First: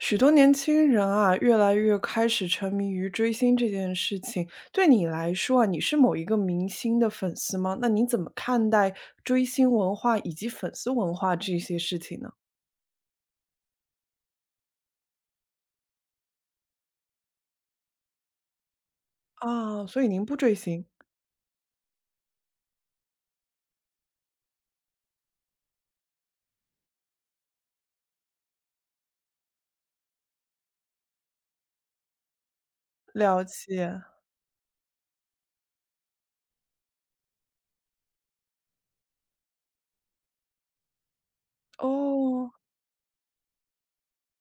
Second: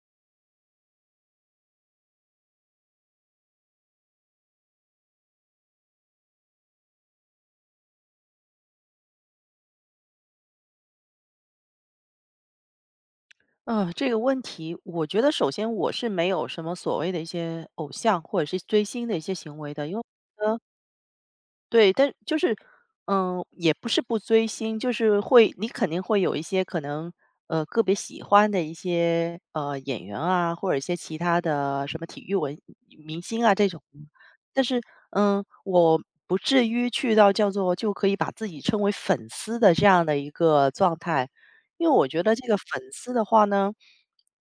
许多年轻人啊，越来越开始沉迷于追星这件事情。对你来说啊，你是某一个明星的粉丝吗？那你怎么看待追星文化以及粉丝文化这些事情呢？嗯，这个问题，我觉得首先我是没有什么所谓的一些偶像或者是追星的一些行为啊，的。因为所以您不追呃，星，对，但就是，也不是不追星，就是会，你肯定会有一些可能，个别喜欢的一些演员啊，或者一些其他的什么体育文明了星啊这种。解，但是，我不至于去到叫做就可以把自己称为粉丝的这样的一个状态，因为我觉得这哦。个粉丝的话呢，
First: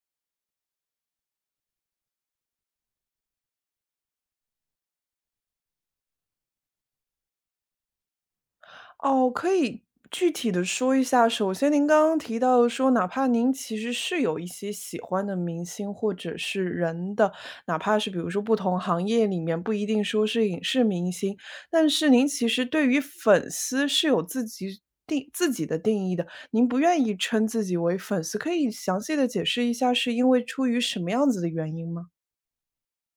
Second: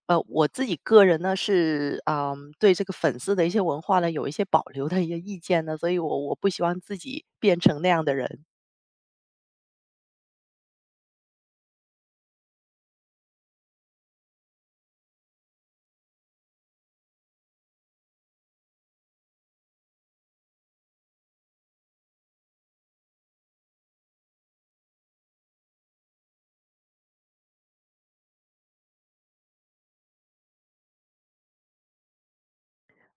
我自己个人呢是，对这个粉丝的一些文化呢有一些保留的一些意见呢，所以我不希望自己变成那样的人。哦，可以具体的说一下，首先您刚刚提到说，哪怕您其实是有一些喜欢的明星或者是人的，哪怕是比如说不同行业里面不一定说是影视明星，但是您其实对于粉丝是有自己定自己的定义的，您不愿意称自己为粉丝，可以详细的解释一下是因为出于什么样子的原因吗？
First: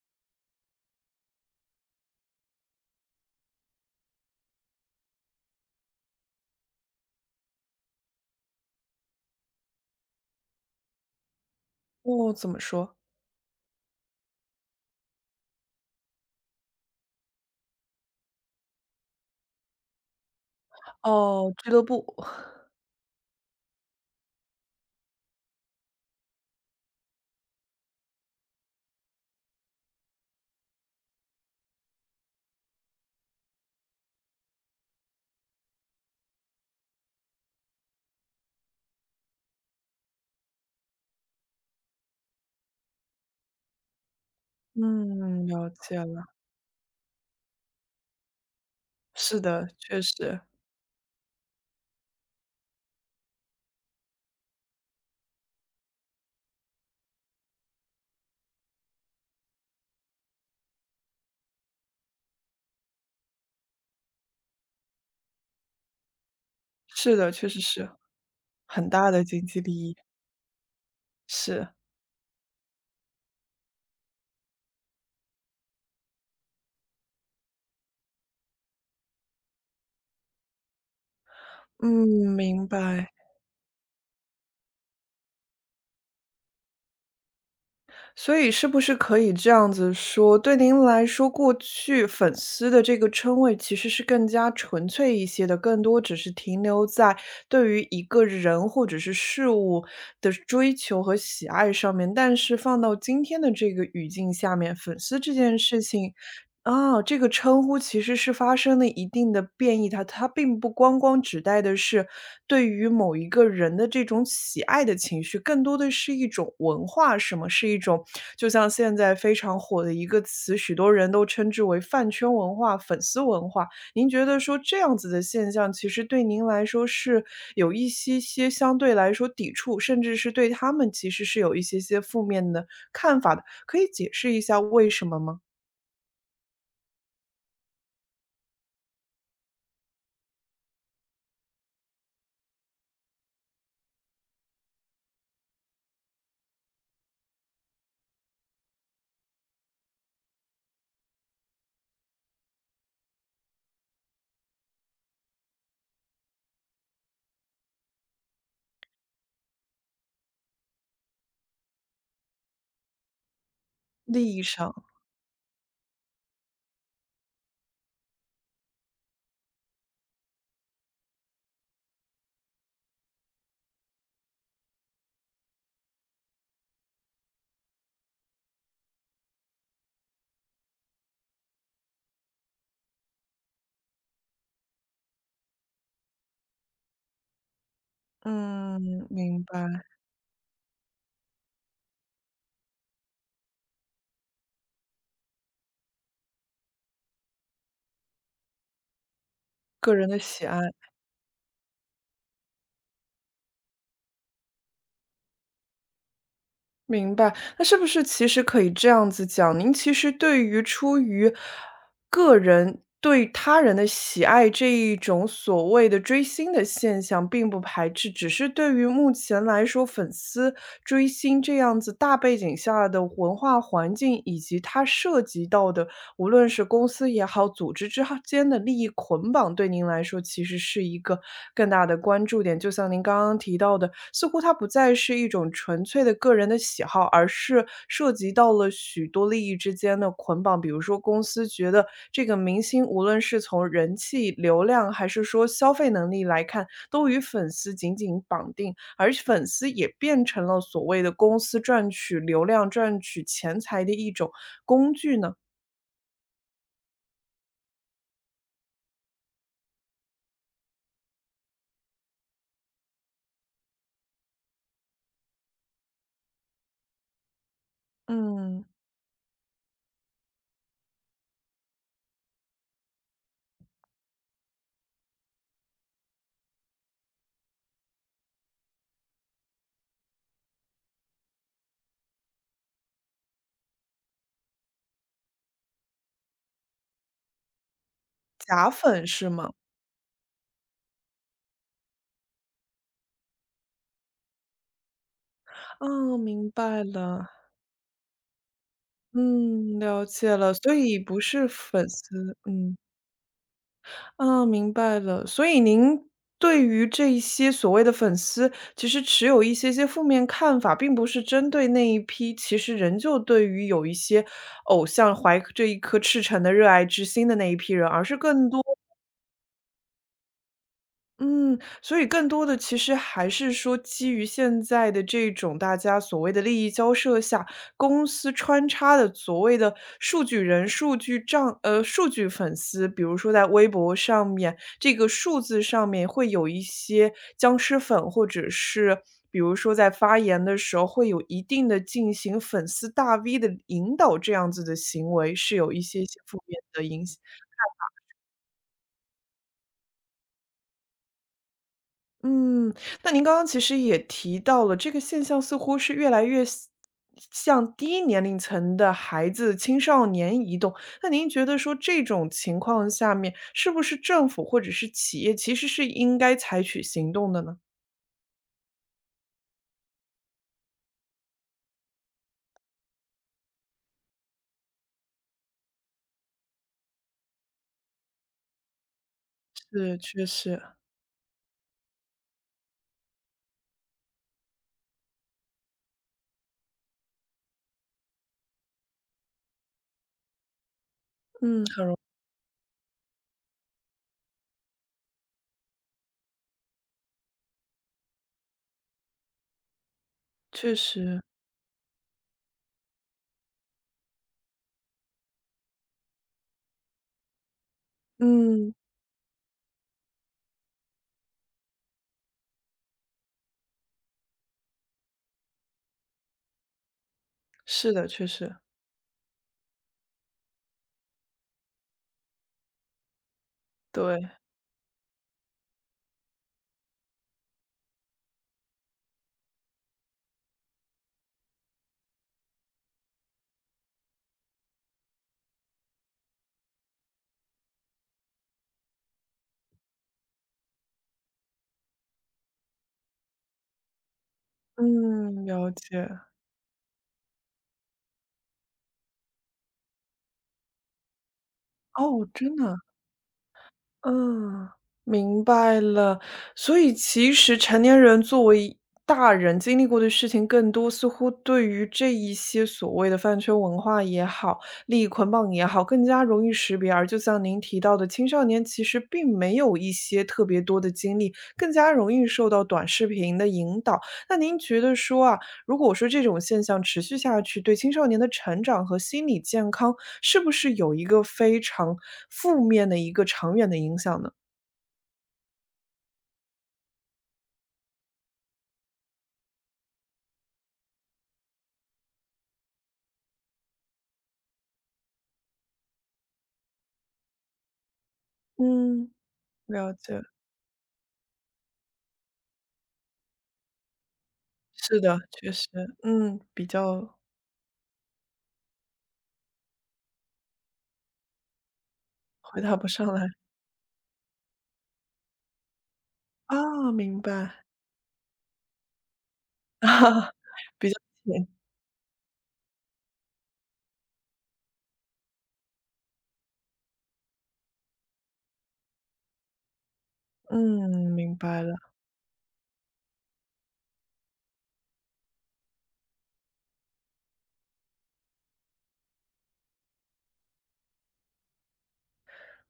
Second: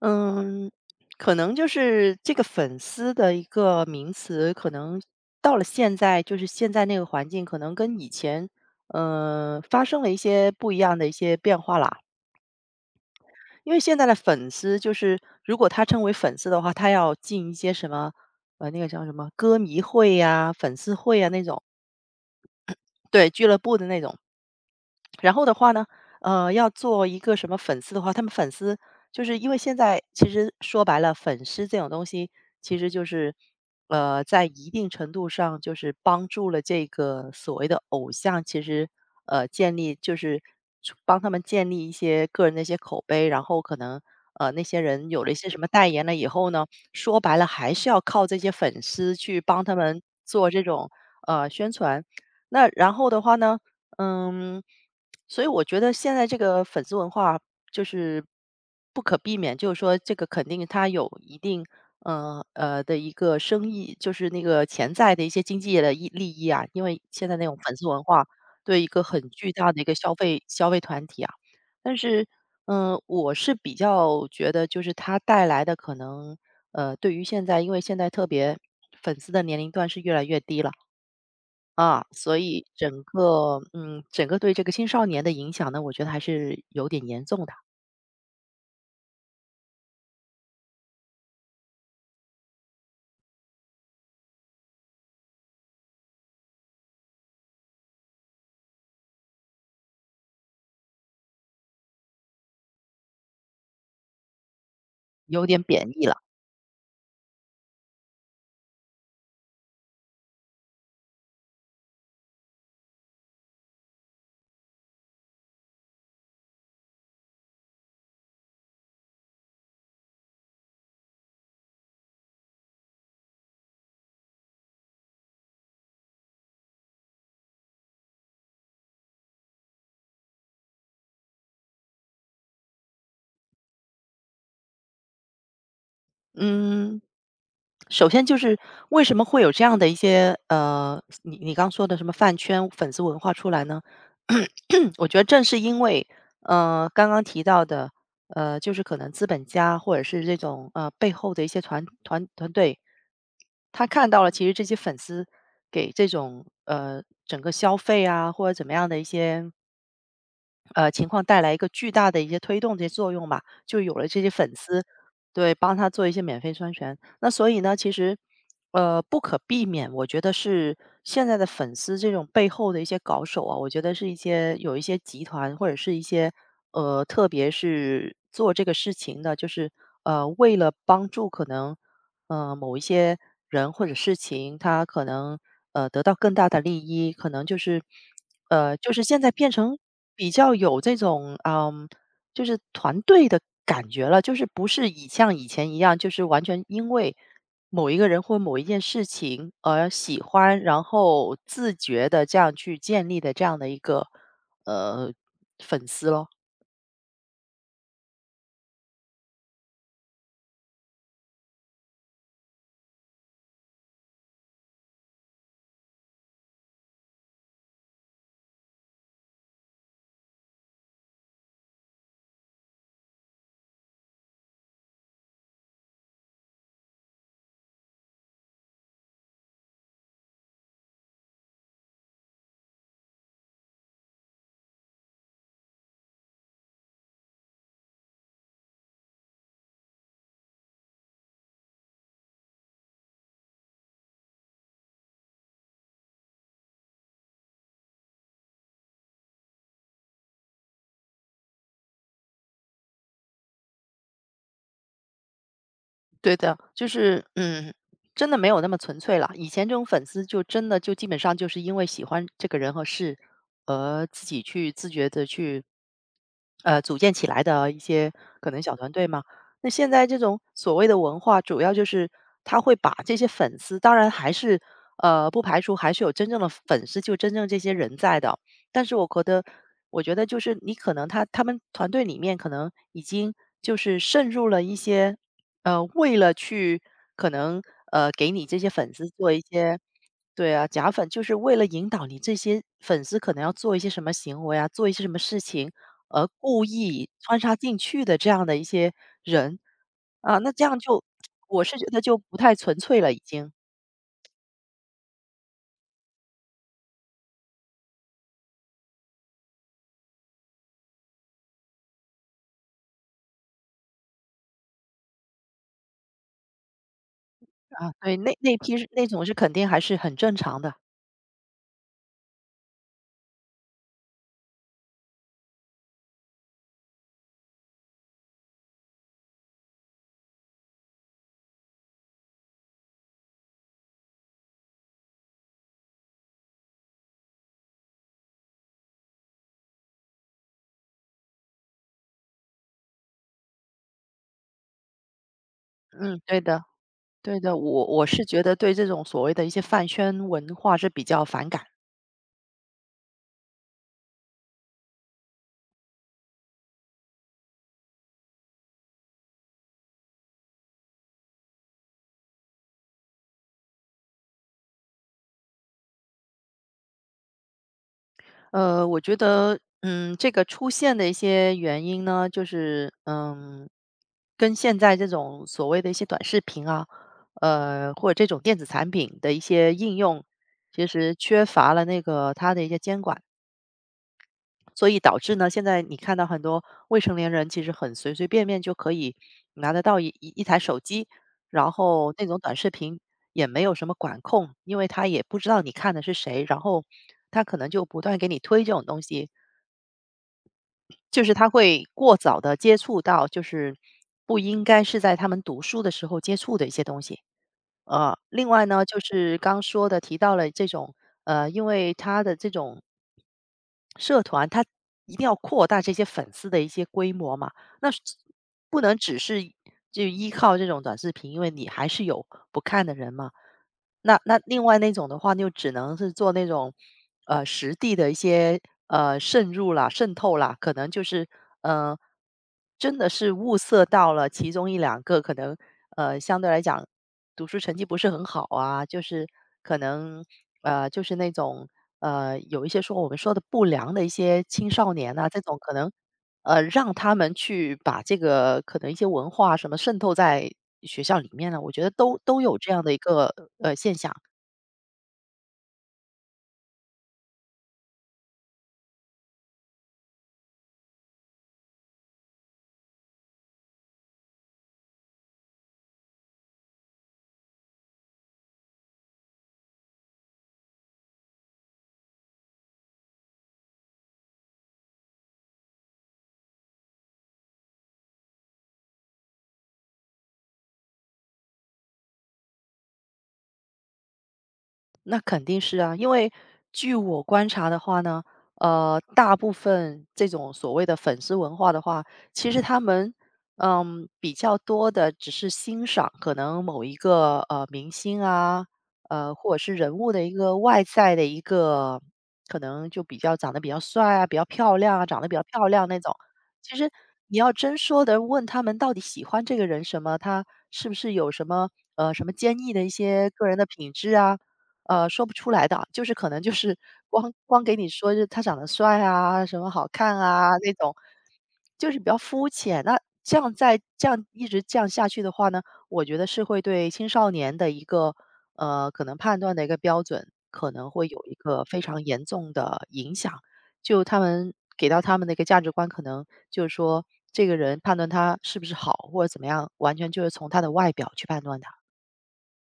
嗯，可能就是这个粉丝的一个名词，可能到了现在，就是现在那个环境，可能跟以前，发生了一些不一样的一些变化啦。哦，怎么说？因为现在的粉丝就是，如果他称为粉丝的话，他要进一些什么，那个叫什么歌迷会呀、粉丝会呀那哦，种，俱乐部，对，俱乐部的那种。然后的话呢，要做一个什么粉丝的话，他们粉丝就是因为现在其实说白了，粉丝这种东西其实就是，在一定程度上就是帮助了这个所谓的偶像，其实建立就是帮他们建立一些个人的一些口碑，然后可能那些人有了一嗯，些什么了代解言了了，以后呢，说白了还是要靠这些粉丝去是帮的，他确们实。做这种宣传。那然后的话呢，嗯，所以我觉得现在这个粉丝文化就是不可避免，就是说这个肯定它有一定的一个生意，就是那个潜在的一些经济的益利益啊，因为是现的，在那确种实粉丝是，文化对一很个大的很经巨济大利的一个益，消费团体啊。是。但是我是比较觉得就是它带来的可能对于现在因为现在特别粉丝的年龄段是越来越低了。嗯，啊，所以明整白。个整个对这个青少年的影响呢，我觉得还是有点严重的。所以是不是可以这样子说，对您来说，过去粉丝的这个称谓其实是更加纯粹一些的，更多只是停留在对于一个人或者是事物的追求和喜爱上面。但是放到今天的这个语境下面，粉丝这有件点事贬义情了。啊，这个称呼其实是发生了一定的变异，它并不光光指代的是对于某一个人的这种喜爱的情绪，更多的是一种文化，什么是一种就像现在非常火的一个词，许多人都称之为饭圈文化、粉丝文化。您觉得说这样子的现象，其实对您来说是有一些些相对来说抵触，甚至是对他们其实是有一些些负面的看法的，可以解释一下为什么吗？嗯，首先就是为什么会有这样的一些你刚说的什么饭圈粉丝文化出来呢？我觉得正是因为刚刚提到的就是可能资本家或者是这种背后的一些团队，他看到了其实这些粉丝给这种整个消费啊或者怎么样的一些情况带来一个巨大的一些推动的作用吧，就有了这些利益粉上。丝，对，帮他做一些免费宣传。那所以呢，其实，不可避免，我觉得是现在的粉丝这种背后的一些搞手啊，我觉得是一些有一些集团或者是一些特别是做这个事情的，就是为了帮助可能。某一些人或者事情，他可能得到更大的利益，可能就是嗯，就是现在明变成白，比较有这种就是团队的感觉了，就是不是以像以前一样，就是完全因为某一个人或某一件事情而个人的喜喜爱，欢，然后自觉的这样去建立的这样的一个呃粉丝咯。明白。那是不是其实可以这样子讲，您其实对于出于个人对他人的喜爱这一种所谓的追星的现象并不排斥，只是对于目前来说，粉丝追星这样子大背景下的文化环境，以及它涉及到的，无论是公司也好，组织之间的利益捆绑，对您来说其实是一个更大的关注点。就像您刚刚提到的，似乎它不再是一种纯粹的个人的喜好，而是涉及到了许多利益之间的捆绑。比如说，公司觉得这个明星无论是从人气、流量，还是说消费能力来看，都与粉丝紧紧绑定，而粉丝也变成了所谓的公司赚取流量、赚取钱财的一种工具呢。对的，就是，真的没有那么纯粹了。以前这种粉丝就真的就基本上就是因为喜欢这个人和事，而自己去自觉的去，组建起来的一些可能嗯，小团队嘛。那现在这种所谓的文化，主要就是他会把这些粉丝，当然还是，不排除还是有真正的粉丝，就真正这些人在的。但是我觉得，我觉得就是你可能他们团队里面可能已经就是渗入了一些为了去可能，给你这些假粉粉丝是做一吗？些。对啊，假粉就是为了引导你这些粉丝可能要做一些什么行为啊，做一些什么事情，哦，而明故白意了。穿插进去的这样的一些人。嗯，了啊，解那了，这所样以就不是我是觉粉得丝，就不太纯嗯，粹了已经。啊，明白了。所以您对于这一些所谓的粉丝，其实持有一些些负面看法，并不是针对那一批，其实仍旧对于有一些偶像怀着一颗赤诚的热爱之心的那一批人，啊，而对，是那更那多批是那种是肯定还是很正常的。嗯，所以更多的其实还是说基于现在的这种大家所谓的利益交涉下，公司穿插的所谓的数据人、数据账，数据粉丝，比如说在微博上面，这个数字上面会有一些僵尸粉，或者是比如说在发言的时候会有一定的进行粉丝大 V 的引导这样子的行为，是有一些嗯，些负对面的，的影响。对的，我是觉得对这种所谓的一些饭圈文化是比较反感。嗯，那您刚刚其实也提到了，这个现象似乎是越来越像向低年龄层的孩子、青少年移动。那您觉得说这种情况下面，是不是政府或者是企业其实是应该采取行动的呢？我觉得，这个出现的一些原因呢，就是跟现在这种所谓的一些短视频啊，或者这种电子产品的一些应对，用，确实，其实缺乏了那个它的一些监管，所以导致呢，现在你看到很多未成年人其实很随随便便就可以拿得到一台手机，嗯，然后那种短视频也没有什么管控，因为他也不知道你看的是谁，然后他可能就不断给你推这种东西。确实，就是他会过早的接触到，就是不应该是在他们读书的时候接触的一些东西。另外嗯，呢，就是刚说的提到了这种，因为他的这种社团，他一定要扩大这些粉丝的一些规模嘛，那是是的，确实，不能只是就依靠这种短视频，因为你还是有不看的人嘛。那对，那另外那种的话，就只能是做那种，实地的一些，渗入啦、渗透啦，可能就是，呃，真的是物色到了其中一两个可能，相对来讲读书成绩不是很好啊，就是可能，就是那种，有一些说我们说的不良的一些青少年啊，这嗯，种了可能解。让他们去把这个可能一些文化什么渗透在学校里面呢，我觉得都哦，都真有这的。样的一个现象。嗯，明白了。所以其实成年人作为大人经历过的事情更多，似乎对于这一些所谓的饭圈文化也好、利益捆绑也好，更加容易识别。而就像您提到的，青少年其实并没有一些特别多的经历，更加容易受到短视频的引导。那您觉得说啊，如果说这种现象持续下去，对青少年的成长和心理健康是不是有一个非常负面的一个长远的影响呢？那肯定是啊，因为据我观察的话呢，大部分这种所谓的粉丝文化的话，其实他们比较多的只是欣赏可能某一个明星啊，嗯，或者是了人物解，的一个外在的一个可能就比较长得比较帅啊，比较漂亮是啊，的，长得比较确漂实，亮那种。嗯，比其实较你要真说的问他们到底喜欢这个人什么，他是不是有什么什么坚回毅答的一不上来些个人的品质啊？说不出来的，就是可能就是 啊，明光光白 给你说是他长得帅啊，什么 好看啊，啊那比种，较浅，就是比较肤浅。那这样再这样一直这样下去的话呢，我觉得是会对青少年的一个可能判断的一个标准，可能会嗯，有一明白个了。非常严重的影响。就他们给到他们的一个价值观，可能就是说这个人判断他是不是好或者怎么样，完全就是从他的外表去判断的。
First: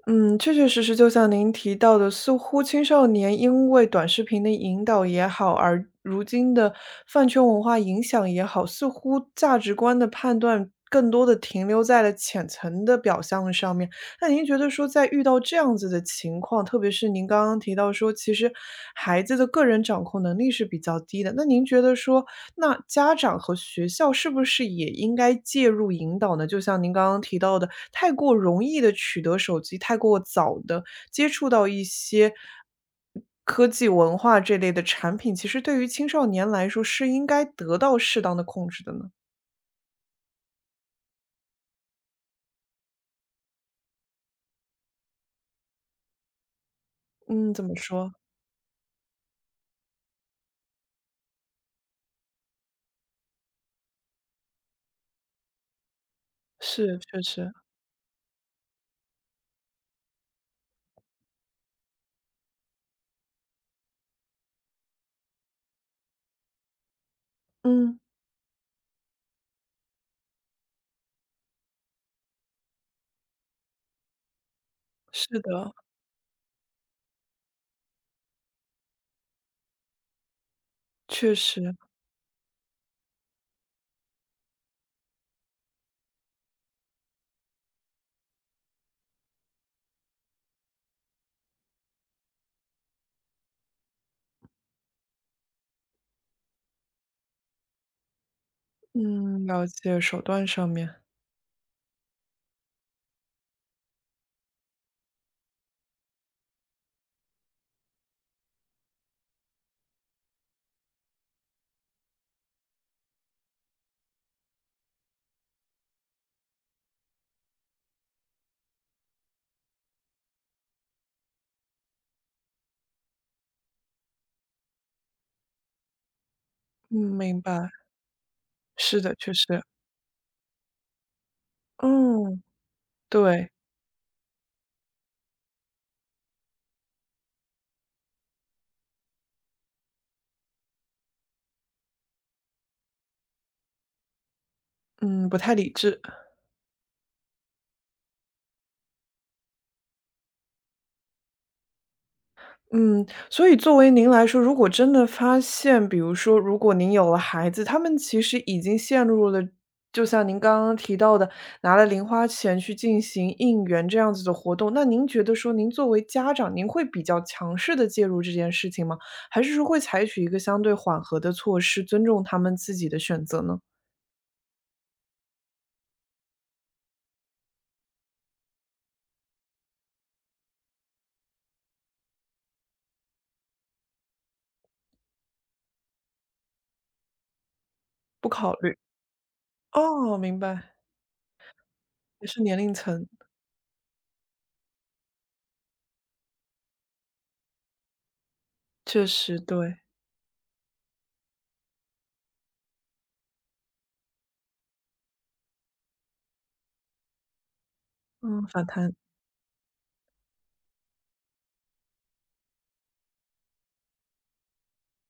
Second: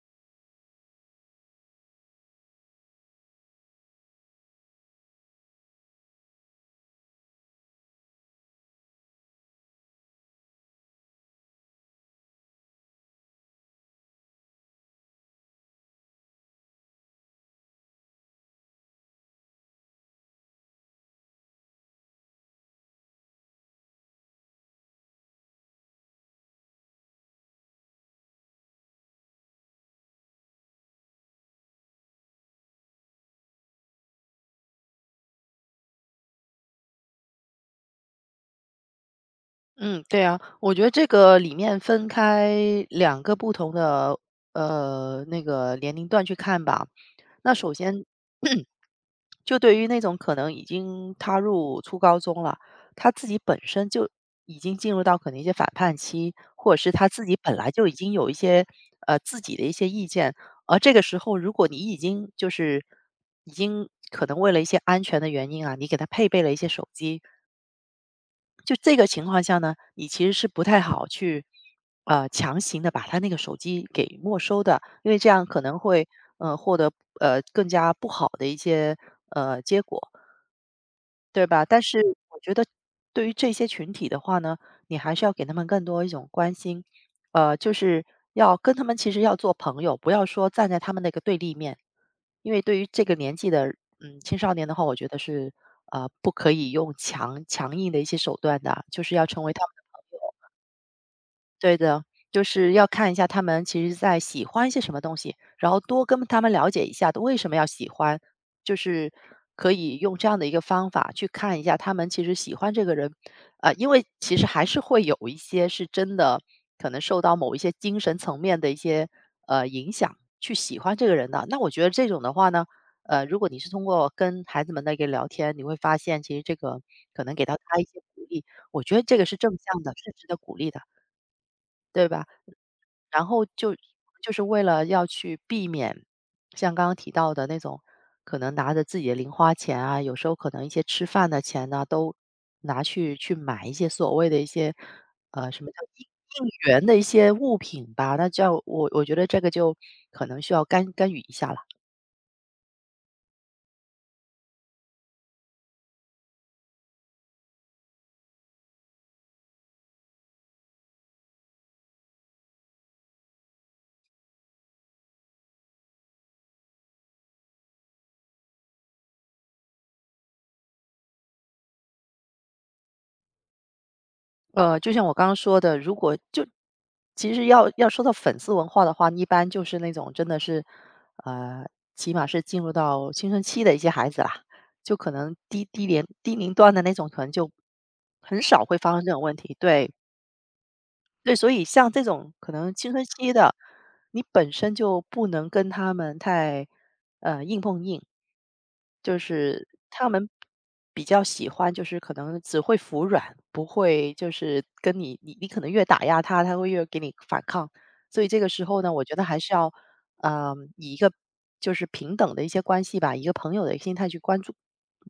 嗯，确确实实就像您提到的，似乎青少年因为短视频的引导也好，而如今的饭圈文化影响也好，似乎价值观的判断更多的停留在了浅层的表象上面。那您觉得说，在遇到这样子的情况，特别是您刚刚提到说，其实孩子的个人掌控能力是比较低的，那您觉得说，那家长和学校是不是也应该介入引导呢？就像您刚刚提到的，太过容易的取得手机，太过早的接触到一些科技文化这类的产品，其实对于青少年来说是应该得到适当的控制的呢？嗯，对啊，我觉得这个里面分开两个不同的那个年龄段去看吧。嗯，那怎首么先，说？就对于那种可能已经踏入初高中了，他自己本身就已经进入到可能一些反叛期，或者是是，他确自己实，本来就已经有一些自己的一些意见，而这个时候如果你已经就是已经可能为了一些安全的原因啊，你给他配备了一些手机，嗯，就这个情况下呢，你其实是不太好去，强行的把他那个手机给没收的，因为这是样可的，能会，获得，更加不好的一些，结果。确对吧？实，但是我觉得对于这些群体的话呢，你还是要给他们更多一种关心，就是要跟他们其实要做朋友，不要说站在他们那个对立面，因为对于这个年纪的青少年的话，我觉得是不可以用强硬的一些手段的啊，就是要成嗯，为他了们解，手段上面，对的，就是要看一下他们其实在喜欢一些什么东西，然后多跟他们了解一下为什么要喜欢，就是可以用这样的一个方法去看一下他们其实喜欢这个人，因为其实还是会有一些是真的可能受到某一些精神层面的一些影响去喜欢这个人的。那我觉得这种的话呢，如果你是通过跟孩子们的一个聊天，你会发现其实这个嗯，可能明给到白，他一些鼓励，我觉是得的，这个确是实，正向的，是值得鼓励的，对吧？嗯，然后对，就是为了要去避免像刚刚提到的那种，可能拿着自己的零花钱啊，有时候可能一些吃饭的钱呢，都拿去去买一些所谓的一些，嗯，不太什理么叫智。应援的一些物品吧。那这样我觉得这个就可能需要干预一下了。嗯，所以作为您来说，如果真的发现，比如说，如果您有了孩子，他们其实已经陷入了，就像您刚刚提到的，拿了零花钱去进行应援这样子的活动，那您觉得说，您作为家长，您会比较强势的介入这件事情吗？还是说会采取一个相对缓和的措施，尊重他们自己的选择呢？就像我刚刚说的，如果就其实要说到粉丝文化的话，一般就是那种真的是，呃，起码是进入到青春期的一些孩子啦，就可能低龄低龄段的那种，可能就不很考少虑。会发生这种问题。对，哦，明白，对，所以像这也种是可年能龄青春层，期的，你本身就不能跟他们太硬碰硬，确就实是对，他们比较喜欢，就是可能只会服软，不会就是跟你可能越打压他，他会越给你反抗。所以这嗯，个时反候呢，弹，我觉得还是要以一个就是平等的一些关系吧，一个朋友的心态去关注，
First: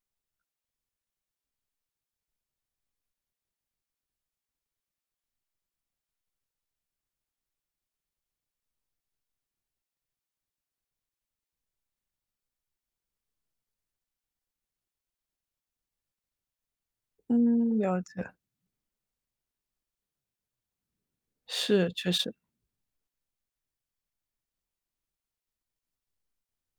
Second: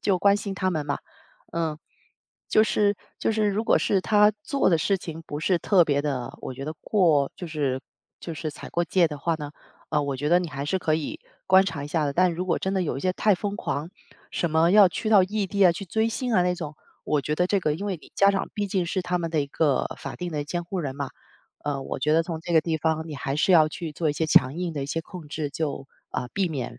就关心他们嘛。嗯，就是如果是他做的事情不是特别的，我觉得过就是就是踩过界的话呢，我觉得你还是可以观察一下的。但如果真的有一些太疯狂，什么要去到异地啊、去追星啊那种，我觉得这个，嗯，因为了你解，家长毕竟是他们的一个法定的监护人嘛，是，我确觉得实。从这个地方你还是要去做一些强硬的一些控制，就啊、避免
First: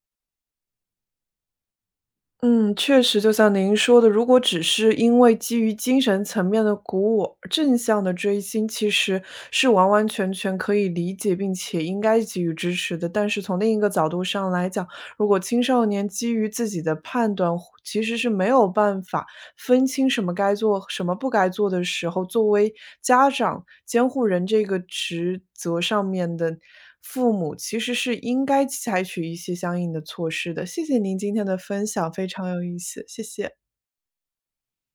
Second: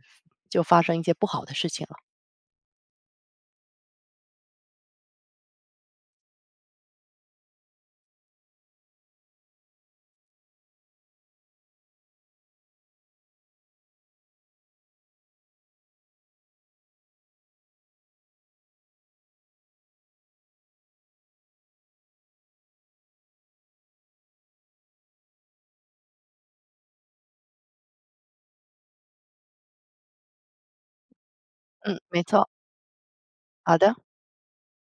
就发生一些不好的事情了。嗯，确实，就像您说的，如果只是因为基于精神层面的鼓舞，正向的追星其实是完完全全可以理解，并且应该给予支持的。但是从另一个角度上来讲，如果青少年基于自己的判断，其实是没有办法分清什么该做、什么不该做的时候，作为家长、监护人这个职责上面的父母，其实是应该采取一些相应的措施的。谢谢您今天的分嗯，享，没非错，常有意思，谢谢。好的。